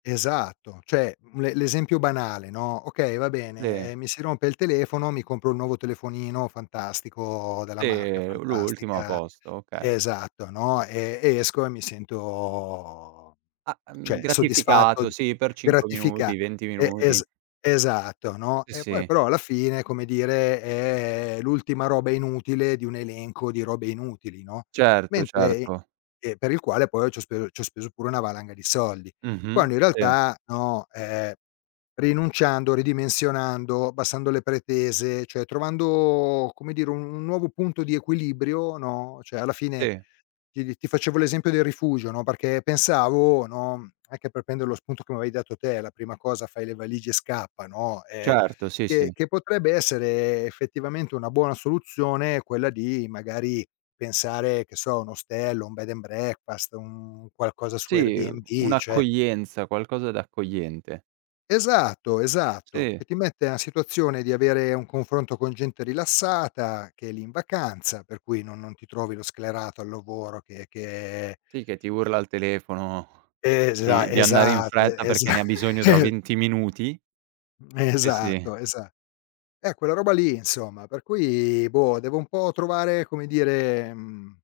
Esatto, cioè l'e l'esempio banale, no, okay, va bene, Ve mi si rompe il telefono, mi compro un nuovo telefonino fantastico, della marca Sì, l'ultimo, a fantastica. posto, okay. Esatto, no, ehm, e esco, e mi sento Ah, mhmm, cioè, soddisfatto, gratificato, sì, per 5 gratifica minuti, 20 e es minuti. esatto, no, I e poi sì. però, alla fine, come dire, è l'ultima roba inutile, di un elenco di robe inutili, no. Certo, Mentre certo. ehm, per il quale, poi ci ho speso ci ho speso pure una valanga di soldi. Mh-mh, Quando in sì. realtà, no, ehm, rinunciando, ridimensionando, abbassando le pretese, cioè, trovando, come dire, un nuovo punto di equilibrio, no, cioè alla fine, Sì. ti ti ti facevo l'esempio del rifugio, no, perché pensavo, no, anche per prender lo spunto che mi avevi dato te, la prima cosa, fai le valigie e scappa, no, ehm, Certo sì, che sì. che potrebbe essere effettivamente una buona soluzione, quella di magari pensare, che so, a un ostello, un bed and breakfast, un qualcosa su Sì, Airbnb, cioè un'accoglienza, qualcosa d'accogliente. Esatto, esatto, Sì. che ti mette a situazione di avere un confronto con gente rilassata, che è lì in vacanza, per cui non non ti trovi lo sclerato al lavoro che che Sì, che ti urla al telefono, Esa di di andare in esatto, fretta, e perché esa ne ha bisogno tra 20 minuti. Mhmm, Sì, sì. esatto, esa eh, quella roba lì insomma, per cui, boh, devo un po' trovare, come dire, mhmm